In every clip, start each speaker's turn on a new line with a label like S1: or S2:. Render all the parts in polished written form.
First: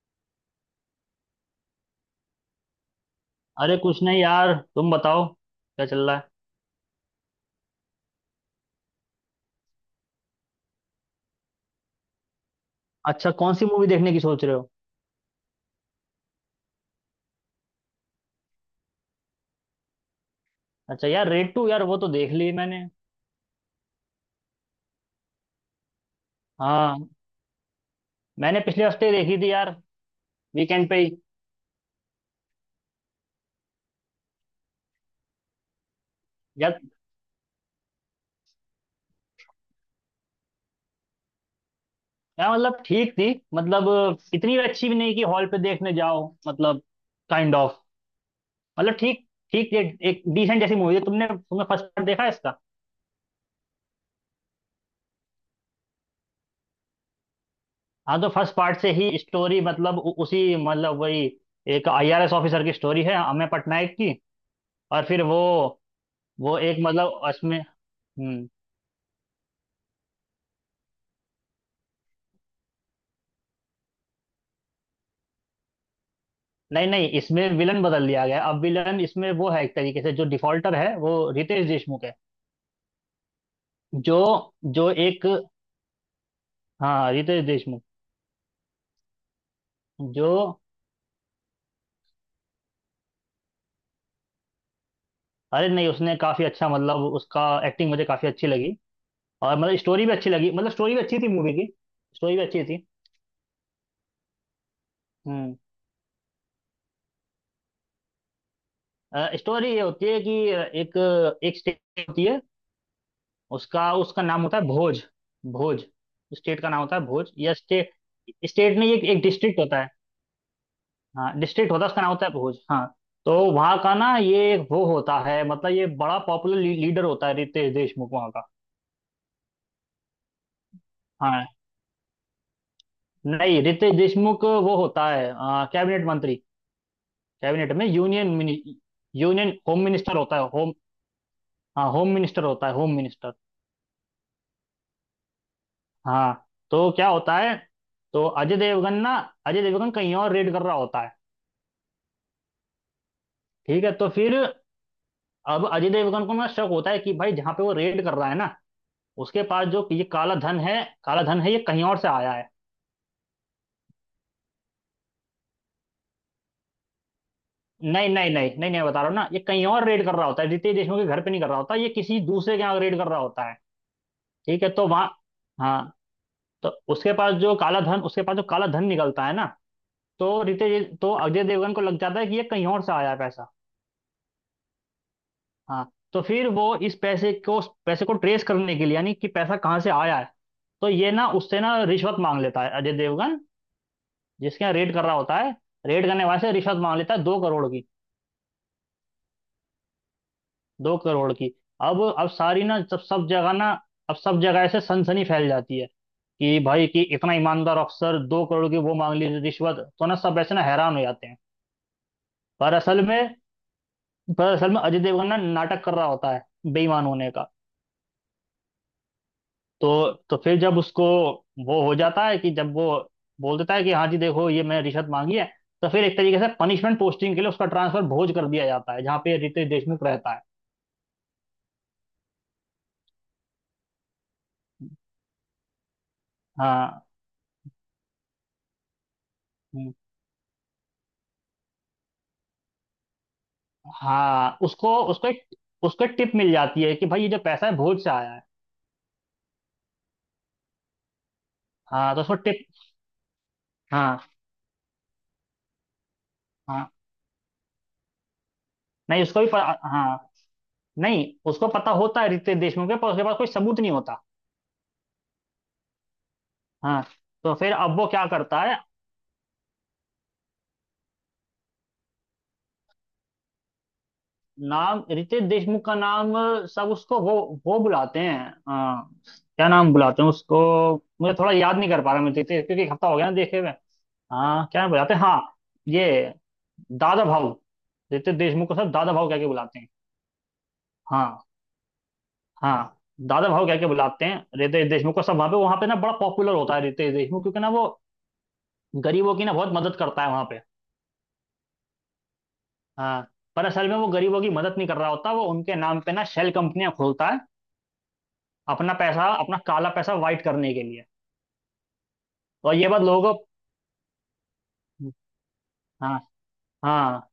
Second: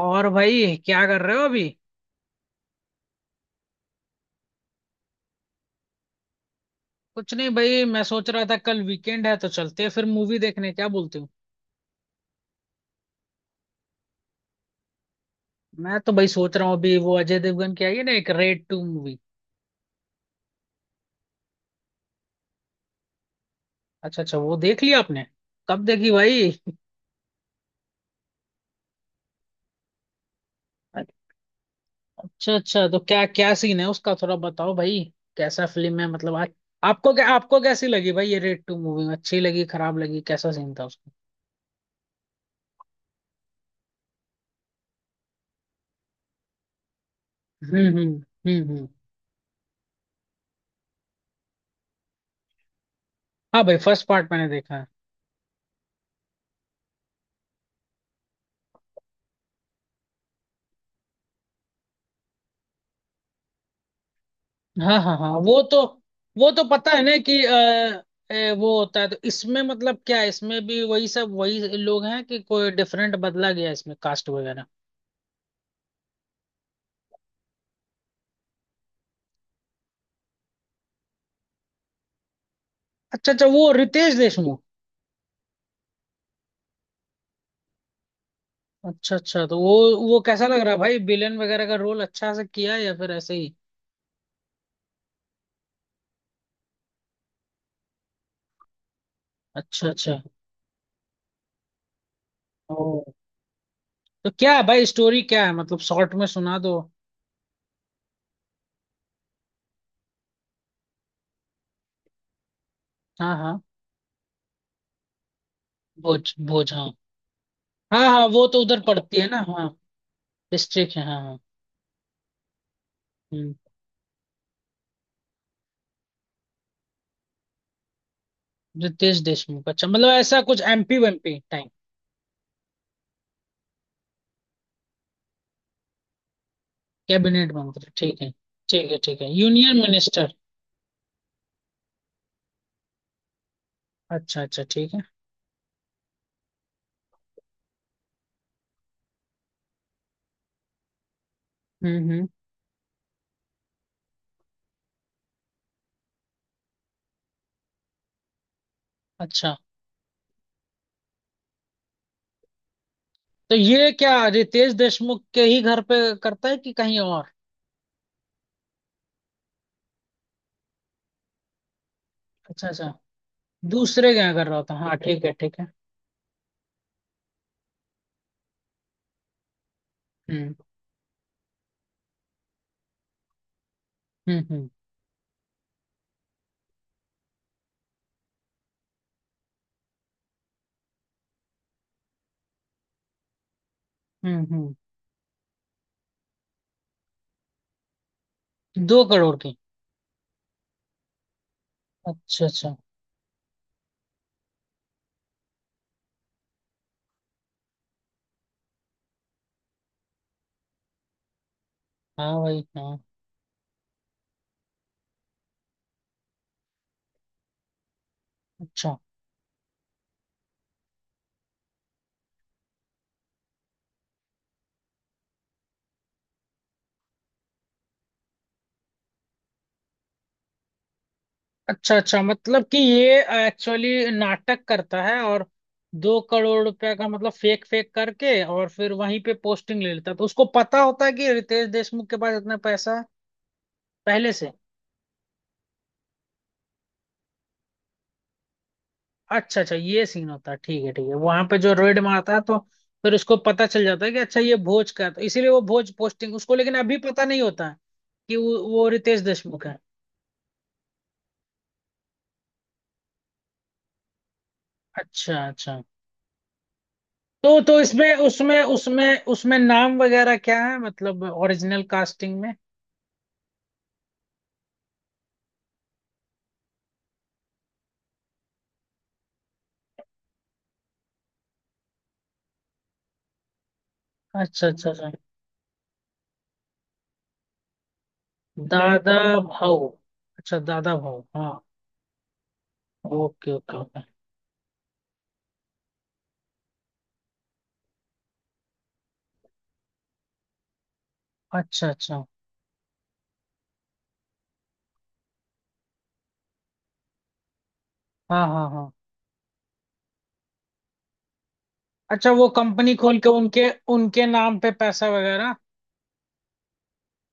S1: और भाई क्या कर रहे हो अभी।
S2: अरे कुछ नहीं यार, तुम बताओ क्या चल रहा है।
S1: कुछ नहीं भाई, मैं सोच रहा था कल वीकेंड है तो चलते हैं फिर मूवी देखने, क्या बोलते हो?
S2: अच्छा, कौन सी मूवी देखने की सोच रहे हो?
S1: मैं तो भाई सोच रहा हूँ अभी वो अजय देवगन की आई है ना, एक रेड टू मूवी।
S2: अच्छा यार, रेड टू, यार वो तो देख ली मैंने।
S1: अच्छा अच्छा, वो देख लिया आपने? कब देखी भाई?
S2: हाँ, मैंने पिछले हफ्ते देखी थी यार, वीकेंड पे ही।
S1: अच्छा अच्छा, तो क्या क्या सीन है उसका, थोड़ा बताओ भाई। कैसा फिल्म है मतलब
S2: यार
S1: आपको क्या, आपको कैसी लगी भाई ये रेड टू मूवी? अच्छी लगी, खराब लगी? कैसा सीन था उसका?
S2: यार मतलब ठीक थी। मतलब इतनी भी अच्छी भी नहीं कि हॉल पे देखने जाओ, मतलब काइंड ऑफ।
S1: हम्म।
S2: मतलब ठीक, ठीक एक डिसेंट जैसी मूवी है। तुमने तुमने फर्स्ट पार्ट देखा है इसका?
S1: हाँ भाई, फर्स्ट पार्ट मैंने देखा है।
S2: हाँ तो फर्स्ट पार्ट से ही स्टोरी, मतलब उसी, मतलब वही। एक आईआरएस ऑफिसर की स्टोरी है, अमेय पटनायक की।
S1: हाँ
S2: और
S1: हाँ
S2: फिर
S1: हाँ,
S2: वो
S1: वो तो, वो तो
S2: एक,
S1: पता है
S2: मतलब
S1: ना कि
S2: उसमें
S1: वो होता है, तो इसमें मतलब क्या है? इसमें भी वही सब, वही लोग हैं कि कोई डिफरेंट बदला गया है इसमें कास्ट वगैरह?
S2: नहीं, नहीं, इसमें विलन बदल दिया गया है। अब विलन इसमें वो है, एक तरीके से जो डिफॉल्टर है, वो रितेश देशमुख है।
S1: अच्छा अच्छा, वो रितेश
S2: जो
S1: देशमुख।
S2: जो एक, हाँ, रितेश देशमुख,
S1: अच्छा अच्छा, तो वो कैसा लग
S2: जो।
S1: रहा है भाई विलेन वगैरह का रोल? अच्छा से किया है या फिर ऐसे ही?
S2: अरे नहीं, उसने काफी अच्छा, मतलब उसका एक्टिंग मुझे काफी अच्छी लगी। और मतलब
S1: अच्छा
S2: स्टोरी भी
S1: अच्छा।
S2: अच्छी लगी, मतलब स्टोरी भी अच्छी थी मूवी की। स्टोरी भी अच्छी
S1: ओ,
S2: थी।
S1: तो क्या है भाई स्टोरी, क्या है
S2: हम्म
S1: मतलब, शॉर्ट में सुना दो।
S2: स्टोरी ये होती है कि एक एक स्टेट होती है।
S1: हाँ हाँ।
S2: उसका उसका नाम होता है भोज। भोज,
S1: भोज
S2: स्टेट का
S1: भोज
S2: नाम
S1: हाँ।
S2: होता है भोज, या स्टेट।
S1: हाँ हाँ, वो तो
S2: स्टेट
S1: उधर
S2: नहीं, एक
S1: पड़ती
S2: एक
S1: है ना,
S2: डिस्ट्रिक्ट
S1: हाँ।
S2: होता है।
S1: डिस्ट्रिक्ट है, हाँ
S2: हाँ,
S1: हाँ।
S2: डिस्ट्रिक्ट होता है, उसका नाम होता है भोज। हाँ तो
S1: हम्म,
S2: वहाँ का ना, ये एक वो होता है, मतलब ये बड़ा पॉपुलर लीडर होता है रितेश देशमुख वहाँ का।
S1: रितेश देशमुख, अच्छा, मतलब ऐसा कुछ एमपी वेमपी?
S2: हाँ नहीं, रितेश देशमुख वो होता है कैबिनेट मंत्री।
S1: कैबिनेट
S2: कैबिनेट में,
S1: मंत्री, ठीक है।
S2: यूनियन
S1: ठीक है ठीक है,
S2: union
S1: union
S2: home minister
S1: minister.
S2: होता है होम। हाँ, होम मिनिस्टर होता है, होम मिनिस्टर।
S1: अच्छा अच्छा ठीक है।
S2: हाँ तो क्या होता है, तो अजय देवगन ना अजय देवगन कहीं और रेड कर रहा होता है।
S1: हम्म।
S2: ठीक है, तो फिर अब अजय देवगन को ना शक होता है कि भाई जहाँ पे वो रेड कर रहा है ना, उसके
S1: अच्छा,
S2: पास जो ये काला धन है, काला धन है, ये कहीं और से आया है।
S1: तो ये क्या रितेश देशमुख के ही घर पे करता है कि कहीं और?
S2: नहीं, नहीं, नहीं, नहीं, नहीं, बता रहा हूँ ना, ये कहीं और रेड कर रहा होता है, रितेश देशमुख के घर पे नहीं कर रहा होता, ये किसी दूसरे के
S1: अच्छा
S2: यहाँ
S1: अच्छा,
S2: रेड कर रहा होता है।
S1: दूसरे के यहाँ कर रहा
S2: ठीक है
S1: होता है,
S2: तो
S1: हाँ
S2: वहाँ,
S1: ठीक है ठीक है।
S2: हाँ, तो उसके पास जो काला धन निकलता है ना, तो
S1: हम्म
S2: रितेश तो अजय देवगन को लग जाता है कि ये कहीं और से आया है पैसा।
S1: हम्म हम्म
S2: हाँ, तो फिर वो इस पैसे को ट्रेस करने के लिए, यानी कि पैसा कहाँ से आया है, तो ये ना उससे ना रिश्वत मांग लेता है, अजय देवगन जिसके
S1: हम्म।
S2: यहाँ रेड कर रहा होता है, रेड करने वाले से रिश्वत मांग लेता है 2 करोड़ की।
S1: 2 करोड़ की।
S2: 2 करोड़ की। अब
S1: अच्छा
S2: सारी
S1: अच्छा।
S2: ना सब सब जगह ना, अब सब जगह ऐसे सनसनी फैल जाती है, कि भाई कि इतना ईमानदार अफसर 2 करोड़ की वो मांग ली रिश्वत, तो ना सब ऐसे ना हैरान हो जाते हैं।
S1: हाँ भाई
S2: पर
S1: हाँ।
S2: असल में पर असल में अजय देवगन ना नाटक कर रहा होता है, बेईमान होने का।
S1: अच्छा
S2: तो फिर जब उसको वो हो जाता है, कि जब वो बोल देता है कि हाँ जी देखो, ये मैंने रिश्वत मांगी है, तो फिर एक तरीके से पनिशमेंट पोस्टिंग के लिए उसका ट्रांसफर भोज कर दिया जाता है, जहाँ पे रितेश देशमुख रहता है।
S1: अच्छा अच्छा, मतलब कि ये एक्चुअली नाटक करता है और 2 करोड़ रुपए
S2: हाँ,
S1: का मतलब फेक फेक करके और फिर वहीं पे पोस्टिंग ले लेता है, तो उसको पता होता है कि रितेश देशमुख के पास इतना पैसा है पहले से।
S2: हाँ, उसको उसको एक टिप मिल जाती है कि भाई ये जो पैसा है, भोज से आया है।
S1: अच्छा अच्छा, ये सीन होता है, ठीक है ठीक है, वहां पे जो रेड
S2: हाँ तो
S1: मारता
S2: उसको
S1: है, तो
S2: टिप,
S1: फिर उसको पता चल जाता है कि
S2: हाँ,
S1: अच्छा, ये भोज का है, तो इसीलिए वो भोज पोस्टिंग उसको, लेकिन
S2: हाँ,
S1: अभी पता नहीं होता है कि वो रितेश
S2: नहीं उसको भी
S1: देशमुख है।
S2: हाँ, नहीं, उसको पता होता है रितेश देशमुख के, पर उसके पास कोई सबूत नहीं होता।
S1: अच्छा अच्छा,
S2: हाँ। तो
S1: तो
S2: फिर
S1: तो
S2: अब वो
S1: इसमें
S2: क्या करता
S1: उसमें
S2: है,
S1: उसमें उसमें नाम वगैरह क्या है, मतलब ओरिजिनल कास्टिंग में?
S2: नाम, रितेश देशमुख का नाम, सब उसको वो बुलाते हैं। हाँ, क्या नाम बुलाते हैं उसको, मुझे थोड़ा याद नहीं कर पा रहा मैं, रितेश, क्योंकि एक हफ्ता हो गया ना देखे हुए। हाँ,
S1: अच्छा
S2: क्या नाम
S1: अच्छा अच्छा।
S2: बुलाते हैं, हाँ, ये दादा भाऊ। रितेश देशमुख को सब
S1: दादा
S2: दादा भाऊ कह के बुलाते हैं।
S1: भाऊ। अच्छा, दादा भाऊ
S2: हाँ,
S1: हाँ।
S2: हाँ, दादा
S1: ओके
S2: भाव
S1: ओके
S2: कह के
S1: ओके।
S2: बुलाते हैं रितेश देशमुख को सब। वहां पे ना बड़ा पॉपुलर होता है रितेश देशमुख, क्योंकि ना वो गरीबों की ना बहुत मदद करता है वहां पे।
S1: अच्छा अच्छा
S2: हाँ, पर असल में वो गरीबों की मदद नहीं कर रहा होता, वो उनके नाम पे ना शेल कंपनियां खोलता है,
S1: हाँ हाँ हाँ।
S2: अपना पैसा, अपना काला पैसा वाइट करने के लिए।
S1: अच्छा, वो
S2: और ये
S1: कंपनी
S2: बात
S1: खोल के
S2: लोगों को,
S1: उनके उनके नाम पे पैसा वगैरह।
S2: हाँ, हाँ,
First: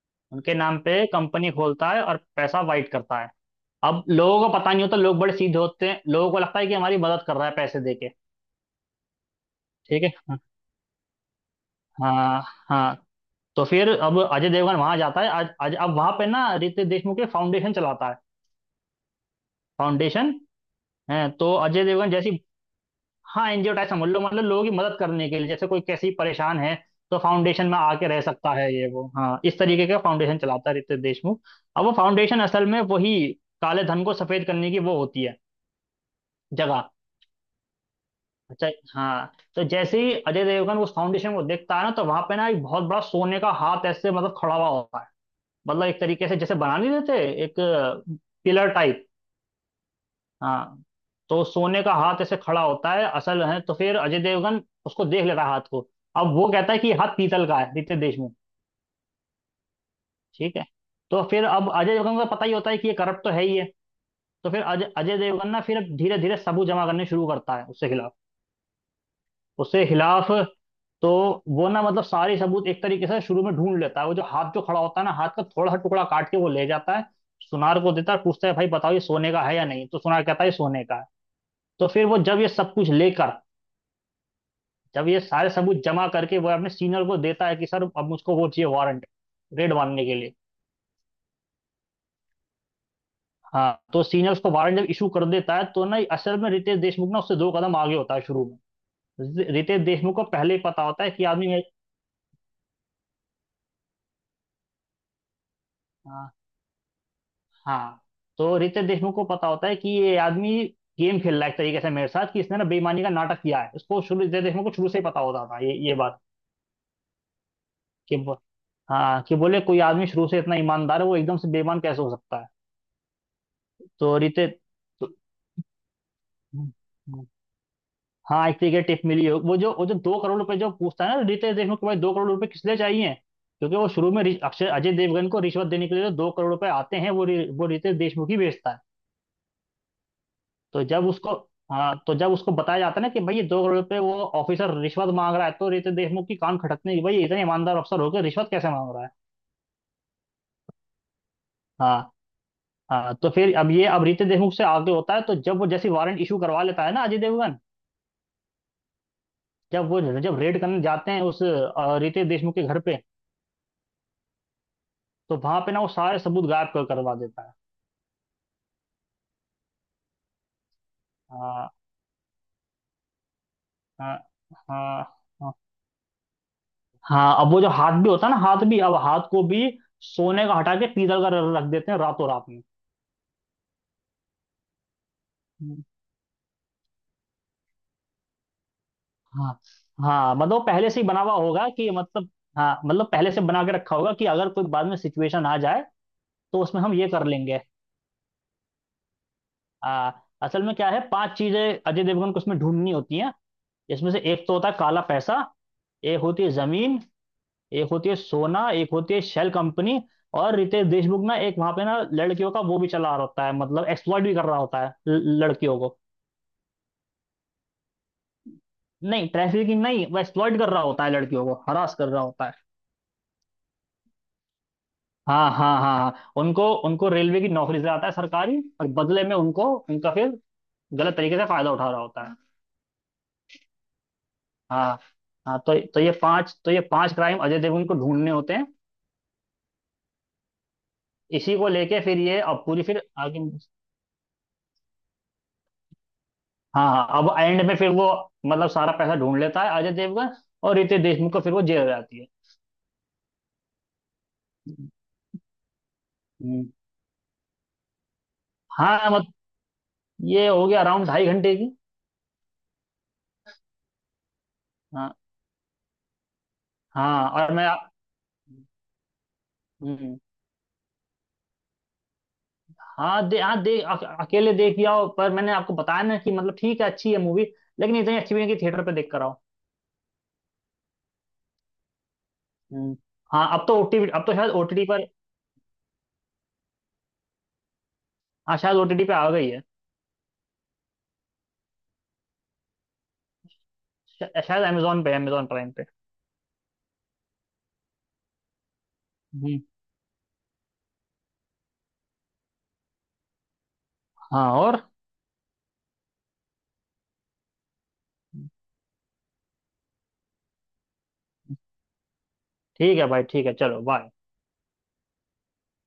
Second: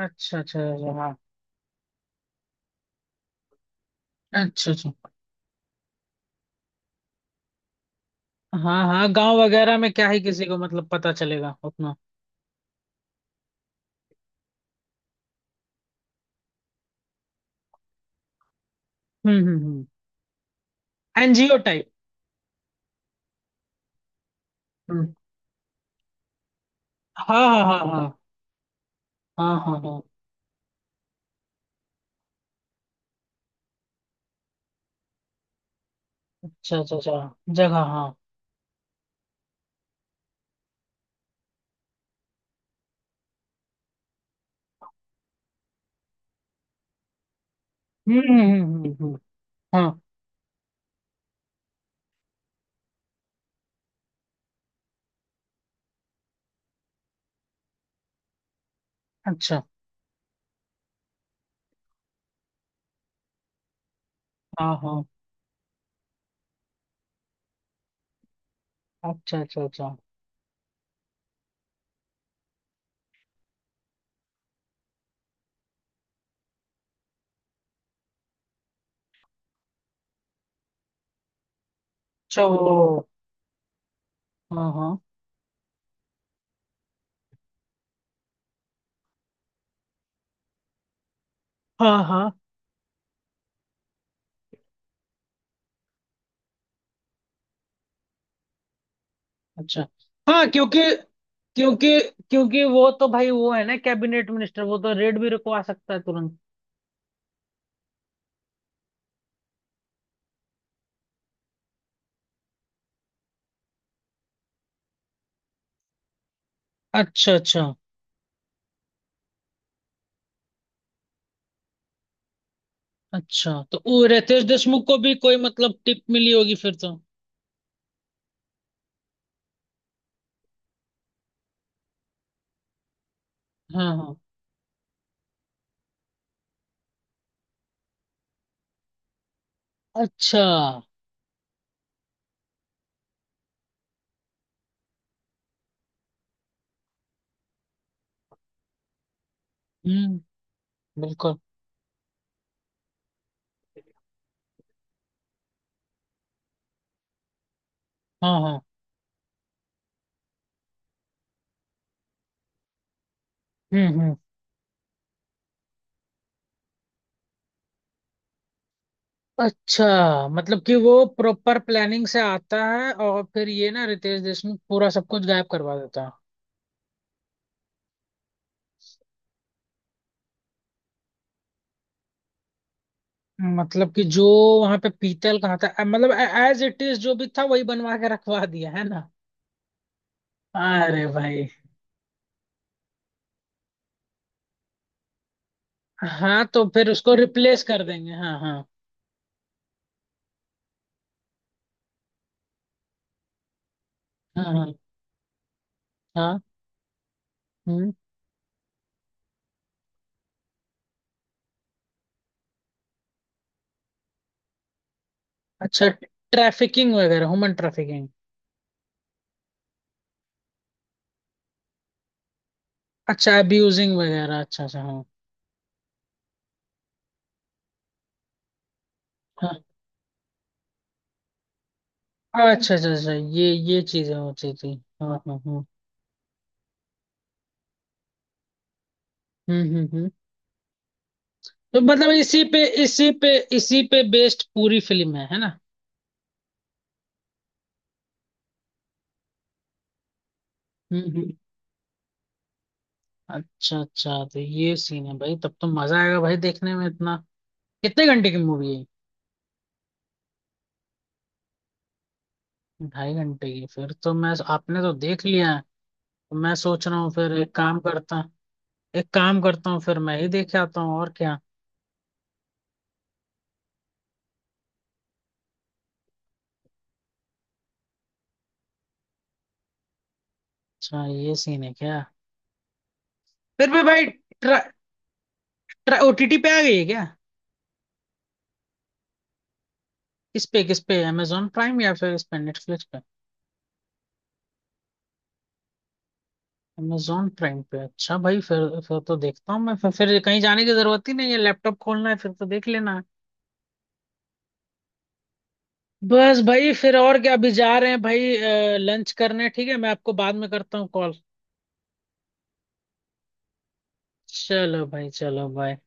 S1: अच्छा
S2: उनके
S1: अच्छा
S2: नाम
S1: अच्छा
S2: पे
S1: हाँ।
S2: कंपनी खोलता है और पैसा वाइट करता है। अब लोगों को
S1: अच्छा
S2: पता नहीं
S1: अच्छा,
S2: होता, लोग बड़े सीधे होते हैं, लोगों को लगता है कि हमारी मदद कर रहा है पैसे दे के।
S1: हाँ हाँ, गांव वगैरह में
S2: ठीक
S1: क्या
S2: है,
S1: ही किसी को मतलब पता चलेगा उतना।
S2: हाँ, हाँ, तो फिर अब अजय देवगन वहां जाता है। आज आज अब वहां पे ना रितेश देशमुख के फाउंडेशन चलाता है।
S1: हम्म,
S2: फाउंडेशन है, तो
S1: एनजीओ
S2: अजय
S1: टाइप।
S2: देवगन जैसी, हाँ, एनजीओ टाइप, समझ लो, मतलब लोगों की मदद
S1: हम्म।
S2: करने के लिए, जैसे कोई कैसी परेशान है तो
S1: हाँ हाँ
S2: फाउंडेशन में
S1: हाँ
S2: आके
S1: हाँ।
S2: रह सकता है ये वो, हाँ,
S1: हाँ
S2: इस
S1: हाँ
S2: तरीके का
S1: हाँ।
S2: फाउंडेशन चलाता है रितेश देशमुख। अब वो फाउंडेशन असल में वही काले धन को सफेद करने की वो होती है
S1: अच्छा
S2: जगह।
S1: अच्छा अच्छा, जगह हाँ।
S2: अच्छा, हाँ, तो जैसे ही अजय देवगन उस फाउंडेशन को देखता है ना, तो वहां पे ना एक बहुत बड़ा सोने का हाथ ऐसे, मतलब खड़ा हुआ होता है, मतलब एक तरीके से जैसे बना नहीं देते एक
S1: हम्म हम्म
S2: पिलर
S1: हम्म हम्म
S2: टाइप।
S1: हम्म, हाँ।
S2: हाँ, तो सोने का हाथ ऐसे खड़ा होता है असल है, तो फिर अजय देवगन उसको देख लेता है, हाथ को। अब वो कहता है कि ये हाथ पीतल का है, पीतल देश में।
S1: अच्छा।
S2: ठीक है, तो फिर अब अजय देवगन को पता ही होता है कि ये करप्ट तो है ही है, तो फिर
S1: हाँ
S2: अजय
S1: हाँ।
S2: अजय देवगन ना फिर धीरे धीरे सबूत जमा करने शुरू करता है उसके खिलाफ,
S1: अच्छा अच्छा
S2: उसके
S1: अच्छा।
S2: खिलाफ। तो वो ना, मतलब सारे सबूत एक तरीके से शुरू में ढूंढ लेता है, वो जो हाथ, जो खड़ा होता है ना, हाथ का थोड़ा सा टुकड़ा काट के वो ले जाता है, सुनार को देता है, पूछता है भाई बताओ ये सोने का है या नहीं, तो सुनार कहता है, ये सोने का है। तो फिर वो जब
S1: अच्छा
S2: ये
S1: वो।
S2: सब कुछ लेकर
S1: हाँ हाँ
S2: जब ये सारे सबूत जमा करके वो अपने सीनियर को देता है कि सर अब मुझको वो चाहिए वारंट, रेड मारने के लिए।
S1: हाँ हाँ।
S2: हाँ, तो सीनियर उसको वारंट जब इशू कर देता है, तो ना असल में रितेश देशमुख ना उससे दो कदम आगे होता है। शुरू में रितेश
S1: अच्छा
S2: देशमुख को
S1: हाँ,
S2: पहले ही
S1: क्योंकि
S2: पता होता है कि आदमी,
S1: क्योंकि क्योंकि वो तो भाई वो है ना कैबिनेट मिनिस्टर, वो तो रेड भी रुकवा सकता है
S2: हाँ,
S1: तुरंत।
S2: हाँ, तो रितेश देशमुख को पता होता है कि ये आदमी गेम खेल रहा है, एक तरीके से मेरे साथ, कि इसने ना बेईमानी का नाटक किया है। उसको शुरू रितेश देशमुख को शुरू से ही पता होता था ये बात
S1: अच्छा अच्छा
S2: कि हाँ, कि बोले कोई आदमी शुरू से इतना ईमानदार है, वो एकदम से बेईमान कैसे हो सकता है।
S1: अच्छा, तो वो
S2: तो
S1: रितेश
S2: रितेश
S1: देशमुख को
S2: तो,
S1: भी कोई मतलब टिप मिली होगी
S2: हम्म,
S1: फिर तो।
S2: हम्म, हाँ, एक तरीके टिप मिली हो, वो जो 2 करोड़ रुपए जो पूछता है ना, रितेश देशमुख को भाई 2 करोड़ रुपए किस लिए चाहिए, क्योंकि वो
S1: हाँ
S2: शुरू
S1: हाँ।
S2: में रि- अक्षय अजय देवगन को रिश्वत देने के लिए जो 2 करोड़ रुपए आते हैं वो रितेश देशमुख ही बेचता है।
S1: अच्छा।
S2: तो जब उसको, हाँ, तो जब उसको बताया जाता है ना कि भाई ये 2 करोड़ रुपए वो ऑफिसर रिश्वत मांग रहा है, तो रितेश देशमुख की कान खटकने की, भाई ये इतने ईमानदार अफसर होकर रिश्वत कैसे मांग रहा है।
S1: हम्म, बिल्कुल।
S2: हाँ, हाँ, तो फिर अब रितेश देशमुख से आगे होता है। तो जब वो जैसे वारंट इशू करवा लेता है ना अजय देवगन,
S1: हाँ हाँ।
S2: जब वो जब रेड करने जाते हैं उस रितेश देशमुख के घर पे,
S1: हम्म।
S2: तो वहां पे ना वो सारे सबूत गायब कर करवा देता है।
S1: अच्छा, मतलब कि वो प्रॉपर
S2: हाँ,
S1: प्लानिंग से आता है और फिर ये ना
S2: हाँ,
S1: रितेश देशमुख पूरा
S2: हाँ,
S1: सब कुछ गायब
S2: हाँ,
S1: करवा देता है।
S2: हाँ, अब वो जो हाथ भी होता है ना, हाथ भी, अब हाथ को भी सोने का हटा के पीतल का रख देते हैं रातों रात
S1: मतलब कि जो वहां पे पीतल कहाँ था
S2: में।
S1: मतलब एज इट इज जो भी था वही बनवा के रखवा दिया है ना।
S2: हाँ, हाँ, मतलब पहले से
S1: अरे
S2: ही बना हुआ
S1: भाई।
S2: होगा कि मतलब, हाँ, मतलब पहले से बना के रखा होगा कि अगर कोई बाद में सिचुएशन आ जाए
S1: हाँ,
S2: तो
S1: तो
S2: उसमें
S1: फिर
S2: हम ये
S1: उसको
S2: कर लेंगे।
S1: रिप्लेस कर देंगे, हाँ हाँ।
S2: आ, असल में क्या है, पांच चीजें अजय देवगन को उसमें ढूंढनी होती हैं। इसमें से
S1: हाँ
S2: एक तो होता
S1: हाँ
S2: है काला पैसा, एक
S1: हाँ।
S2: होती है जमीन, एक
S1: हम्म।
S2: होती है सोना, एक होती है शेल कंपनी, और रितेश देशमुख ना एक वहां पे ना लड़कियों का वो भी चला रहा होता है, मतलब एक्सप्लॉइट भी कर रहा होता है लड़कियों
S1: अच्छा,
S2: को।
S1: ट्रैफिकिंग वगैरह, ह्यूमन ट्रैफिकिंग।
S2: नहीं, ट्रैफिकिंग नहीं, वो एक्सप्लॉइट कर रहा होता है, लड़कियों को हरास कर रहा होता है।
S1: अच्छा, अब्यूजिंग वगैरह, अच्छा अच्छा हाँ।
S2: हाँ, हाँ, हाँ, हाँ, उनको उनको रेलवे की नौकरी से आता है सरकारी, और बदले में उनको, उनका फिर गलत तरीके से फायदा उठा रहा होता है।
S1: हाँ, अच्छा अच्छा अच्छा, ये चीजें होती थी।
S2: हाँ,
S1: हाँ हाँ
S2: हाँ,
S1: हाँ।
S2: तो ये पांच क्राइम अजय देवगन को ढूंढने होते हैं,
S1: हम्म।
S2: इसी को
S1: तो
S2: लेके
S1: मतलब
S2: फिर ये
S1: इसी
S2: अब
S1: पे
S2: पूरी फिर
S1: इसी पे
S2: आगे।
S1: इसी पे बेस्ड पूरी फिल्म है ना?
S2: हाँ, हाँ, अब एंड में फिर वो मतलब सारा पैसा ढूंढ लेता है अजय देवगन, और रितेश
S1: हम्म।
S2: देशमुख को फिर वो जेल हो जाती है।
S1: अच्छा अच्छा, तो ये सीन है भाई, तब तो मजा आएगा भाई
S2: हम्म,
S1: देखने में इतना। कितने घंटे की मूवी है?
S2: हाँ, मत ये हो गया, अराउंड 2.5 घंटे की।
S1: 2.5 घंटे की, फिर तो मैं, आपने तो
S2: हाँ,
S1: देख लिया है। तो मैं सोच रहा हूँ
S2: हाँ,
S1: फिर
S2: और मैं,
S1: एक काम करता हूँ, फिर
S2: हम्म,
S1: मैं ही देख आता हूँ और क्या।
S2: हाँ अकेले देख के आओ, पर मैंने आपको बताया ना कि मतलब ठीक है, अच्छी है मूवी, लेकिन इतनी अच्छी भी नहीं कि थिएटर पे देख कर आओ।
S1: अच्छा, ये सीन है क्या?
S2: हम्म, हाँ,
S1: फिर भी भाई
S2: अब तो शायद
S1: ट्रा,
S2: ओटीटी पर,
S1: ट्रा, ओटीटी पे आ गई है क्या?
S2: हाँ शायद ओटीटी पे आ गई है।
S1: किस पे किस पे, अमेजोन प्राइम या फिर इस पे नेटफ्लिक्स पे?
S2: शायद अमेजोन पे, अमेजोन प्राइम पे।
S1: अमेजोन प्राइम पे, अच्छा भाई फिर तो देखता
S2: हम्म,
S1: हूँ मैं, फिर कहीं जाने की जरूरत ही नहीं है, लैपटॉप खोलना है फिर तो देख लेना है।
S2: हाँ, और
S1: बस भाई, फिर और क्या, अभी जा रहे हैं भाई लंच करने, ठीक है मैं आपको बाद में करता हूँ कॉल।
S2: ठीक है भाई, ठीक है, चलो बाय।
S1: चलो भाई, चलो बाय।